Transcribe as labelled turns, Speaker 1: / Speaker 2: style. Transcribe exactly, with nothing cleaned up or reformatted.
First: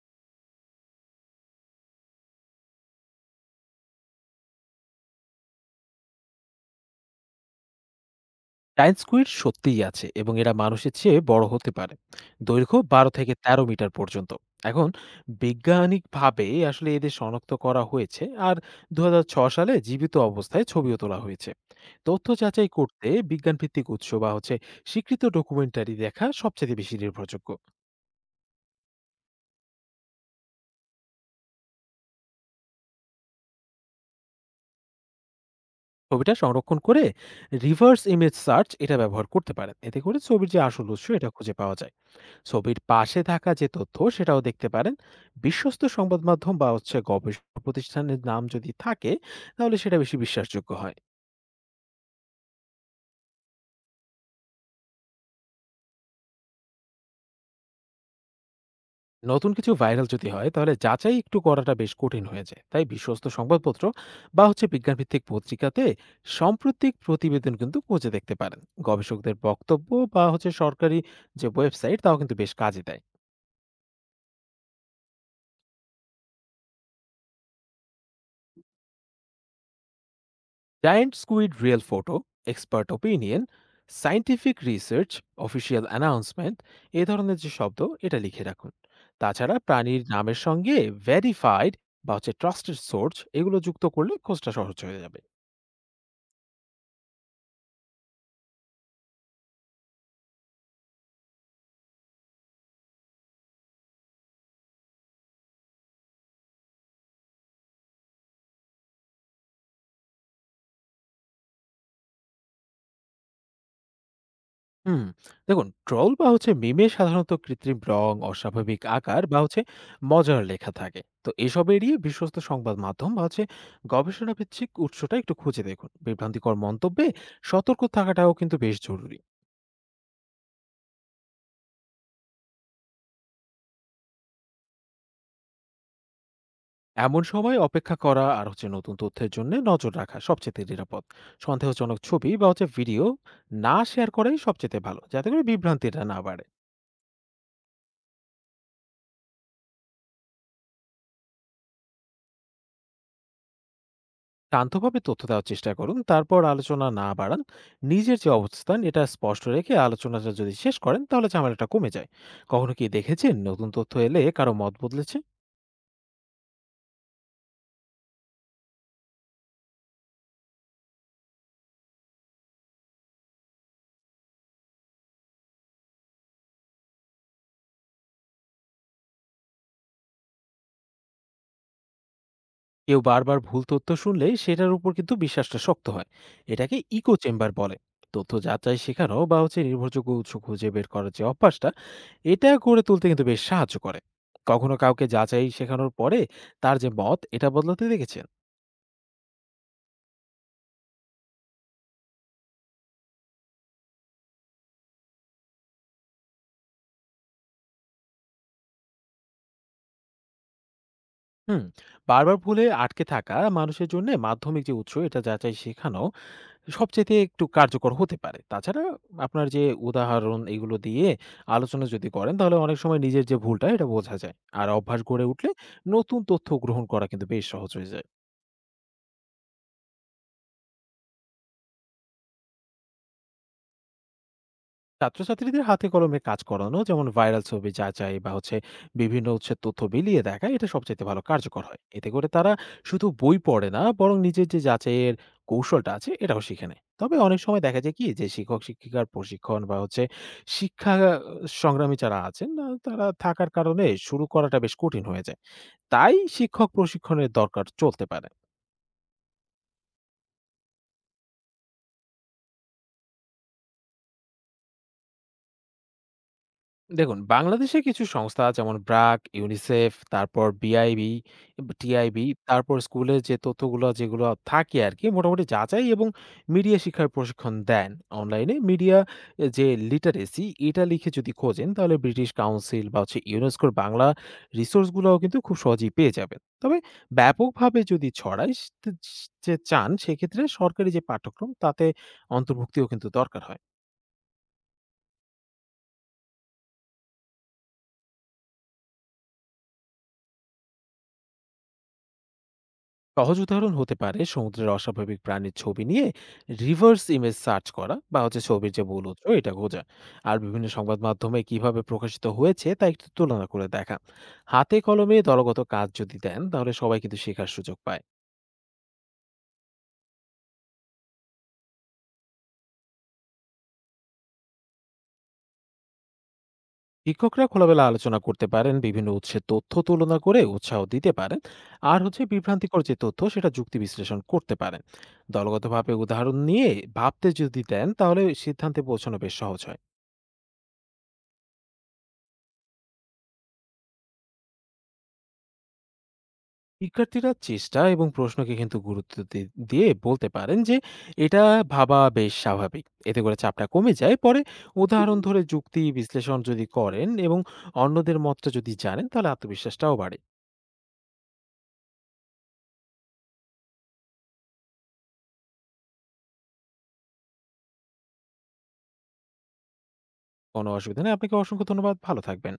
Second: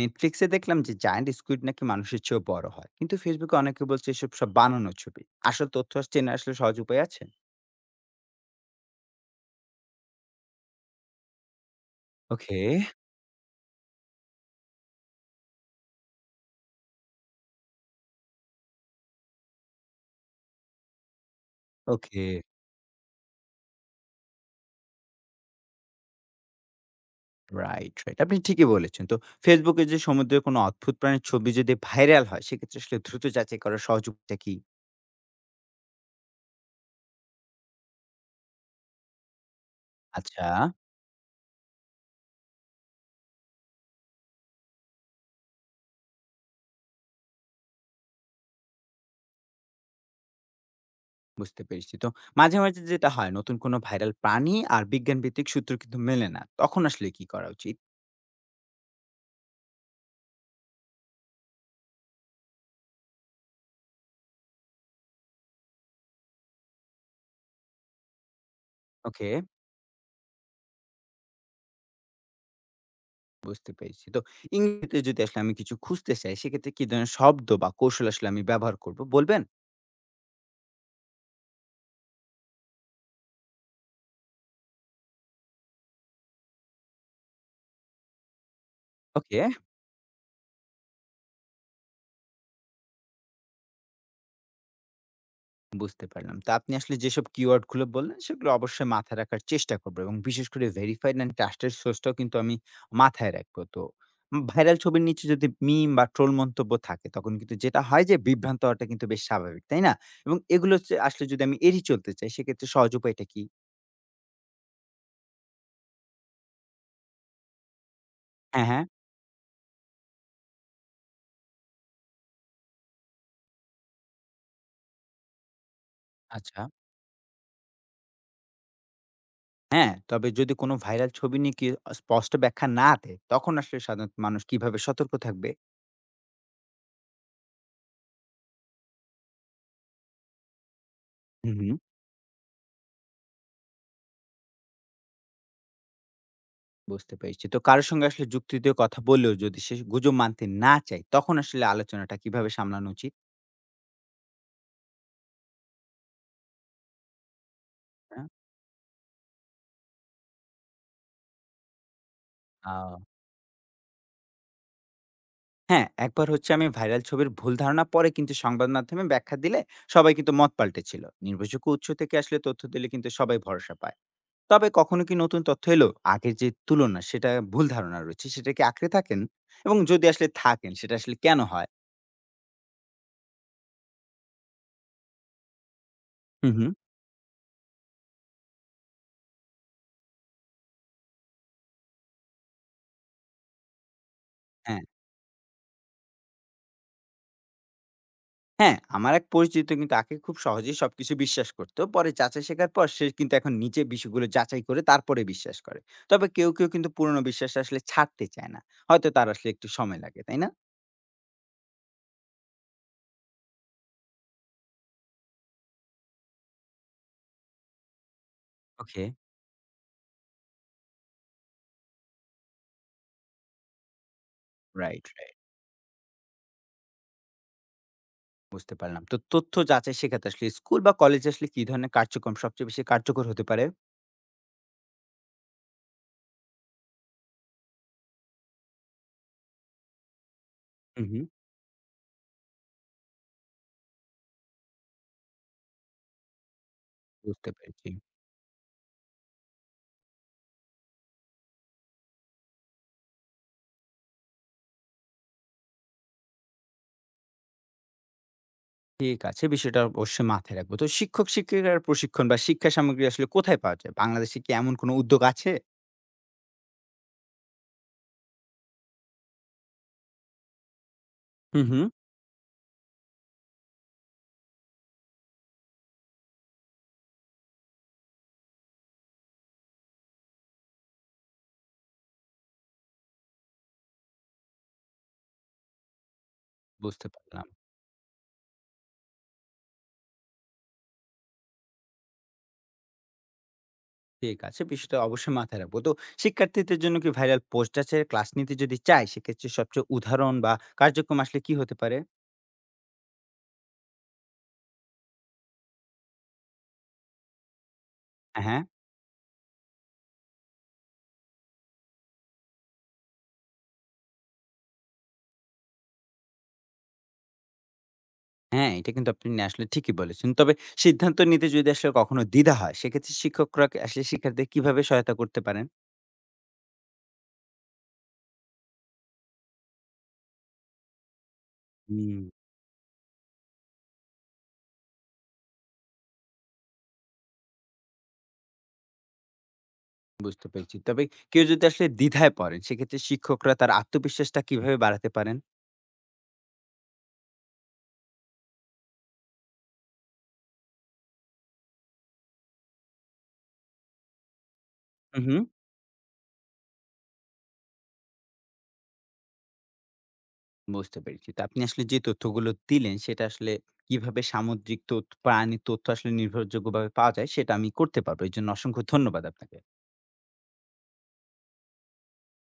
Speaker 1: নেটফ্লিক্সে দেখলাম যে জায়ান্ট স্কুইড নাকি মানুষের চেয়েও বড় হয়, কিন্তু ফেসবুকে অনেকে বলছে এসব সব বানানো ছবি। আসল তথ্য আর চেনা আসলে সহজ উপায় আছে?
Speaker 2: giant squid সত্যিই আছে এবং এরা মানুষের চেয়ে বড় হতে পারে।
Speaker 1: ওকে।
Speaker 2: দৈর্ঘ্য বারো থেকে তেরো মিটার পর্যন্ত। এখন বৈজ্ঞানিকভাবে আসলে এদের শনাক্ত করা হয়েছে, আর দুই হাজার ছয় সালে জীবিত অবস্থায় ছবিও তোলা হয়েছে।
Speaker 1: ওকে।
Speaker 2: তথ্য যাচাই করতে বিজ্ঞানভিত্তিক উৎস বা হচ্ছে স্বীকৃত ডকুমেন্টারি দেখা সবচেয়ে বেশি নির্ভরযোগ্য।
Speaker 1: রাইট, রাইট, আপনি ঠিকই বলেছেন। তো ফেসবুকে যে সমুদ্রের কোনো অদ্ভুত প্রাণীর ছবি যদি ভাইরাল হয়, সেক্ষেত্রে আসলে দ্রুত যাচাই করার সহজ উপায়টা কি?
Speaker 2: ছবিটা সংরক্ষণ করে reverse image search এটা ব্যবহার করতে পারেন। এতে করে
Speaker 1: আচ্ছা।
Speaker 2: ছবির যে আসল উৎস এটা খুঁজে পাওয়া যায়। ছবির পাশে থাকা যে তথ্য সেটাও দেখতে পারেন। বিশ্বস্ত সংবাদ মাধ্যম বা হচ্ছে গবেষণা প্রতিষ্ঠানের নাম যদি থাকে তাহলে সেটা বেশি বিশ্বাসযোগ্য হয়।
Speaker 1: বুঝতে পেরেছি। তো মাঝে মাঝে যেটা হয়, নতুন কোনো ভাইরাল প্রাণী আর বিজ্ঞান ভিত্তিক সূত্র কিন্তু মেলে না, তখন আসলে কি করা উচিত?
Speaker 2: নতুন কিছু ভাইরাল যদি হয় তাহলে যাচাই একটু করাটা বেশ কঠিন হয়ে যায়, তাই বিশ্বস্ত সংবাদপত্র বা হচ্ছে বিজ্ঞানভিত্তিক পত্রিকাতে সাম্প্রতিক প্রতিবেদন কিন্তু খুঁজে দেখতে পারেন।
Speaker 1: ওকে।
Speaker 2: গবেষকদের বক্তব্য বা হচ্ছে সরকারি যে ওয়েবসাইট তাও কিন্তু বেশ কাজে দেয়।
Speaker 1: বুঝতে পেরেছি। তো ইংরেজিতে যদি আসলে আমি কিছু খুঁজতে চাই, সেক্ষেত্রে কি ধরনের শব্দ বা কৌশল আসলে আমি ব্যবহার করব, বলবেন?
Speaker 2: giant squid real photo, expert opinion, scientific research, official announcement এ ধরনের যে শব্দ এটা লিখে রাখুন।
Speaker 1: ওকে।
Speaker 2: তাছাড়া প্রাণীর নামের সঙ্গে ভেরিফাইড বা হচ্ছে ট্রাস্টেড সোর্স এগুলো যুক্ত করলে খোঁজটা সহজ হয়ে যাবে।
Speaker 1: বুঝতে পারলাম। তো আপনি আসলে যেসব keyword গুলো বললেন, সেগুলো অবশ্যই মাথায় রাখার চেষ্টা করব, এবং বিশেষ করে verified and trusted source টাও কিন্তু আমি মাথায় রাখবো। তো ভাইরাল ছবির নিচে যদি মিম বা ট্রোল মন্তব্য থাকে, তখন কিন্তু যেটা হয় যে বিভ্রান্ত হওয়াটা কিন্তু বেশ স্বাভাবিক, তাই না? এবং এগুলো হচ্ছে আসলে যদি আমি এড়িয়ে চলতে চাই, সেক্ষেত্রে সহজ উপায়টা কি?
Speaker 2: হুম, দেখুন ট্রল বা হচ্ছে মিমে সাধারণত কৃত্রিম রং,
Speaker 1: হ্যাঁ,
Speaker 2: অস্বাভাবিক
Speaker 1: হ্যাঁ।
Speaker 2: আকার বা হচ্ছে মজার লেখা থাকে, তো এসব এড়িয়ে বিশ্বস্ত সংবাদ মাধ্যম বা হচ্ছে গবেষণা ভিত্তিক উৎসটা একটু খুঁজে দেখুন। বিভ্রান্তিকর
Speaker 1: আচ্ছা।
Speaker 2: মন্তব্যে সতর্ক থাকাটাও কিন্তু বেশ জরুরি।
Speaker 1: হ্যাঁ, তবে যদি কোনো ভাইরাল ছবি নিয়ে কি আ স্পষ্ট ব্যাখ্যা না দেয়, তখন আসলে সাধারণত মানুষ কিভাবে সতর্ক থাকবে?
Speaker 2: এমন সময় অপেক্ষা করা আর হচ্ছে নতুন তথ্যের জন্য নজর রাখা সবচেয়ে নিরাপদ।
Speaker 1: হুম, হুম।
Speaker 2: সন্দেহজনক ছবি বা হচ্ছে ভিডিও না শেয়ার করাই সবচেয়ে ভালো, যাতে করে বিভ্রান্তিটা না বাড়ে।
Speaker 1: বুঝতে পেরেছি। তো কারো সঙ্গে আসলে যুক্তি দিয়ে কথা বললেও যদি সে গুজব মানতে না চায়, তখন আসলে আলোচনাটা কিভাবে সামলানো উচিত?
Speaker 2: শান্তভাবে তথ্য দেওয়ার চেষ্টা করুন, তারপর আলোচনা না বাড়ান। নিজের
Speaker 1: হ্যাঁ।
Speaker 2: যে অবস্থান এটা স্পষ্ট রেখে আলোচনাটা যদি শেষ করেন তাহলে ঝামেলাটা কমে যায়। কখনো
Speaker 1: আ
Speaker 2: কি দেখেছেন নতুন তথ্য এলে কারো মত বদলেছে?
Speaker 1: হ্যাঁ, একবার হচ্ছে আমি ভাইরাল ছবির ভুল ধারণা পরে কিন্তু সংবাদ মাধ্যমে ব্যাখ্যা দিলে সবাই কিন্তু মত পাল্টেছিল। নির্ভরযোগ্য উৎস থেকে আসলে তথ্য দিলে কিন্তু সবাই ভরসা পায়। তবে কখনো কি নতুন তথ্য এলো, আগের যে তুলনা সেটা ভুল ধারণা রয়েছে, সেটা কি আঁকড়ে থাকেন? এবং যদি আসলে থাকেন, সেটা আসলে কেন হয়?
Speaker 2: কেউ বারবার ভুল তথ্য শুনলে সেটার উপর কিন্তু বিশ্বাসটা শক্ত হয়।
Speaker 1: হুম, হুম।
Speaker 2: এটাকে ইকো চেম্বার বলে। তথ্য যাচাই শেখানো বা হচ্ছে নির্ভরযোগ্য উৎস খুঁজে বের করার যে অভ্যাসটা এটা গড়ে তুলতে কিন্তু বেশ সাহায্য করে। কখনো
Speaker 1: হ্যাঁ,
Speaker 2: কাউকে যাচাই শেখানোর পরে তার যে মত এটা বদলাতে দেখেছেন?
Speaker 1: হ্যাঁ, আমার এক পরিচিত কিন্তু আগে খুব সহজেই সবকিছু বিশ্বাস করতো। পরে যাচাই শেখার পর সে কিন্তু এখন নিজে বিষয়গুলো যাচাই করে তারপরে বিশ্বাস করে। তবে কেউ, কেউ কিন্তু পুরনো বিশ্বাস আসলে ছাড়তে চায় না। হয়তো তার আসলে একটু সময় লাগে, তাই না?
Speaker 2: হুম, বারবার ভুলে আটকে থাকা মানুষের জন্য মাধ্যমিক যে উৎস এটা যাচাই শেখানো সবচাইতে একটু কার্যকর হতে পারে। তাছাড়া
Speaker 1: ওকে।
Speaker 2: আপনার যে উদাহরণ এগুলো দিয়ে আলোচনা যদি করেন তাহলে অনেক সময় নিজের যে ভুলটা এটা বোঝা যায়। আর অভ্যাস
Speaker 1: রাইট,
Speaker 2: গড়ে
Speaker 1: রাইট।
Speaker 2: উঠলে নতুন তথ্য গ্রহণ করা কিন্তু বেশ সহজ হয়ে যায়।
Speaker 1: বুঝতে পারলাম। তো তথ্য যাচাই শেখাতে আসলে স্কুল বা কলেজে আসলে কি ধরনের কার্যক্রম সবচেয়ে বেশি কার্যকর হতে পারে?
Speaker 2: ছাত্রছাত্রীদের হাতে কলমে কাজ করানো, যেমন ভাইরাল ছবি যাচাই বা হচ্ছে বিভিন্ন উৎসের তথ্য মিলিয়ে দেখা, এটা সবচাইতে
Speaker 1: হুম,
Speaker 2: ভালো
Speaker 1: হুম।
Speaker 2: কার্যকর হয়। এতে করে তারা শুধু বই পড়ে না, বরং নিজের যে যাচাইয়ের কৌশলটা আছে এটাও শিখে নেয়। তবে অনেক
Speaker 1: বুঝতে
Speaker 2: সময় দেখা
Speaker 1: পেরেছি।
Speaker 2: যায় কি যে শিক্ষক শিক্ষিকার প্রশিক্ষণ বা হচ্ছে শিক্ষা আহ, সংগ্রামী যারা আছেন না, তারা থাকার কারণে শুরু করাটা বেশ কঠিন হয়ে যায়। তাই শিক্ষক প্রশিক্ষণের দরকার চলতে পারে।
Speaker 1: ঠিক আছে, বিষয়টা অবশ্যই মাথায় রাখবো। তো শিক্ষক-শিক্ষিকার প্রশিক্ষণ বা শিক্ষা সামগ্রী আসলে কোথায় পাওয়া যায়? বাংলাদেশে কি এমন কোনো উদ্যোগ আছে?
Speaker 2: দেখুন, বাংলাদেশে কিছু সংস্থা যেমন ব্র্যাক, ইউনিসেফ, তারপর বিআইবি,
Speaker 1: হুম, হুম।
Speaker 2: টিআইবি, তারপর স্কুলে যে তথ্যগুলো যেগুলো থাকে আরকি, মোটামুটি যাচাই এবং মিডিয়া শিক্ষার প্রশিক্ষণ দেন। অনলাইনে মিডিয়া এ যে লিটারেসি এটা লিখে যদি খোঁজেন তাহলে ব্রিটিশ কাউন্সিল বা হচ্ছে ইউনেস্কোর বাংলা রিসোর্স গুলাও কিন্তু খুব সহজেই পেয়ে যাবেন। তবে
Speaker 1: বুঝতে পারলাম।
Speaker 2: ব্যাপকভাবে যদি ছড়ায় স তে যে চান সেক্ষেত্রে সরকারি যে পাঠ্যক্রম তাতে অন্তর্ভুক্তিও কিন্তু দরকার হয়।
Speaker 1: ঠিক আছে, বিষয়টা অবশ্যই মাথায় রাখবো। তো শিক্ষার্থীদের জন্য কি ভাইরাল পোস্ট আছে? ক্লাস নিতে যদি চায়, সেক্ষেত্রে সবচেয়ে উদাহরণ বা কার্যক্রম আসলে কি হতে পারে?
Speaker 2: সহজ উদাহরণ হতে পারে সমুদ্রের অস্বাভাবিক প্রাণীর ছবি নিয়ে রিভার্স ইমেজ সার্চ করা বা হচ্ছে
Speaker 1: হ্যাঁ।
Speaker 2: ছবির যে মূল উৎস এটা খোঁজা, আর বিভিন্ন সংবাদ মাধ্যমে কিভাবে প্রকাশিত হয়েছে তা একটু তুলনা করে দেখা। হাতে কলমে দলগত কাজ যদি দেন তাহলে সবাই কিন্তু শেখার সুযোগ পায়।
Speaker 1: হ্যাঁ, এটা কিন্তু আপনি আসলে ঠিকই বলেছেন। তবে সিদ্ধান্ত নিতে যদি আসলে কখনো দ্বিধা হয়, সেক্ষেত্রে শিক্ষকরা আসলে শিক্ষার্থীদের কিভাবে সহায়তা করতে পারেন?
Speaker 2: শিক্ষকরা খোলামেলা আলোচনা করতে পারেন, বিভিন্ন উৎসের তথ্য তুলনা করে উৎসাহ দিতে পারেন, আর
Speaker 1: হুম।
Speaker 2: হচ্ছে বিভ্রান্তিকর যে তথ্য সেটা যুক্তি বিশ্লেষণ করতে পারেন। দলগতভাবে উদাহরণ নিয়ে ভাবতে যদি দেন তাহলে সিদ্ধান্তে পৌঁছানো বেশ সহজ হয়।
Speaker 1: বুঝতে পেরেছি। তবে কেউ যদি আসলে দ্বিধায় পড়েন, সেক্ষেত্রে শিক্ষকরা তার আত্মবিশ্বাসটা কিভাবে বাড়াতে পারেন?
Speaker 2: শিক্ষার্থীরা চেষ্টা এবং প্রশ্নকে কিন্তু গুরুত্ব দি- দিয়ে বলতে পারেন যে এটা ভাবা বেশ স্বাভাবিক, এতে করে চাপটা কমে যায়। পরে উদাহরণ
Speaker 1: হু, হু।
Speaker 2: ধরে যুক্তি বিশ্লেষণ যদি করেন এবং অন্যদের মতটা যদি জানেন তাহলে আত্মবিশ্বাসটাও বাড়ে।
Speaker 1: বুঝতে পেরেছি। তো আপনি আসলে যে তথ্যগুলো দিলেন, সেটা আসলে কিভাবে সামুদ্রিক তথ্য প্রাণীর তথ্য আসলে নির্ভরযোগ্যভাবে পাওয়া যায়, সেটা আমি করতে পারবো। এর জন্য অসংখ্য ধন্যবাদ আপনাকে।
Speaker 2: কোনো অসুবিধা নেই, আপনাকে অসংখ্য ধন্যবাদ, ভালো থাকবেন।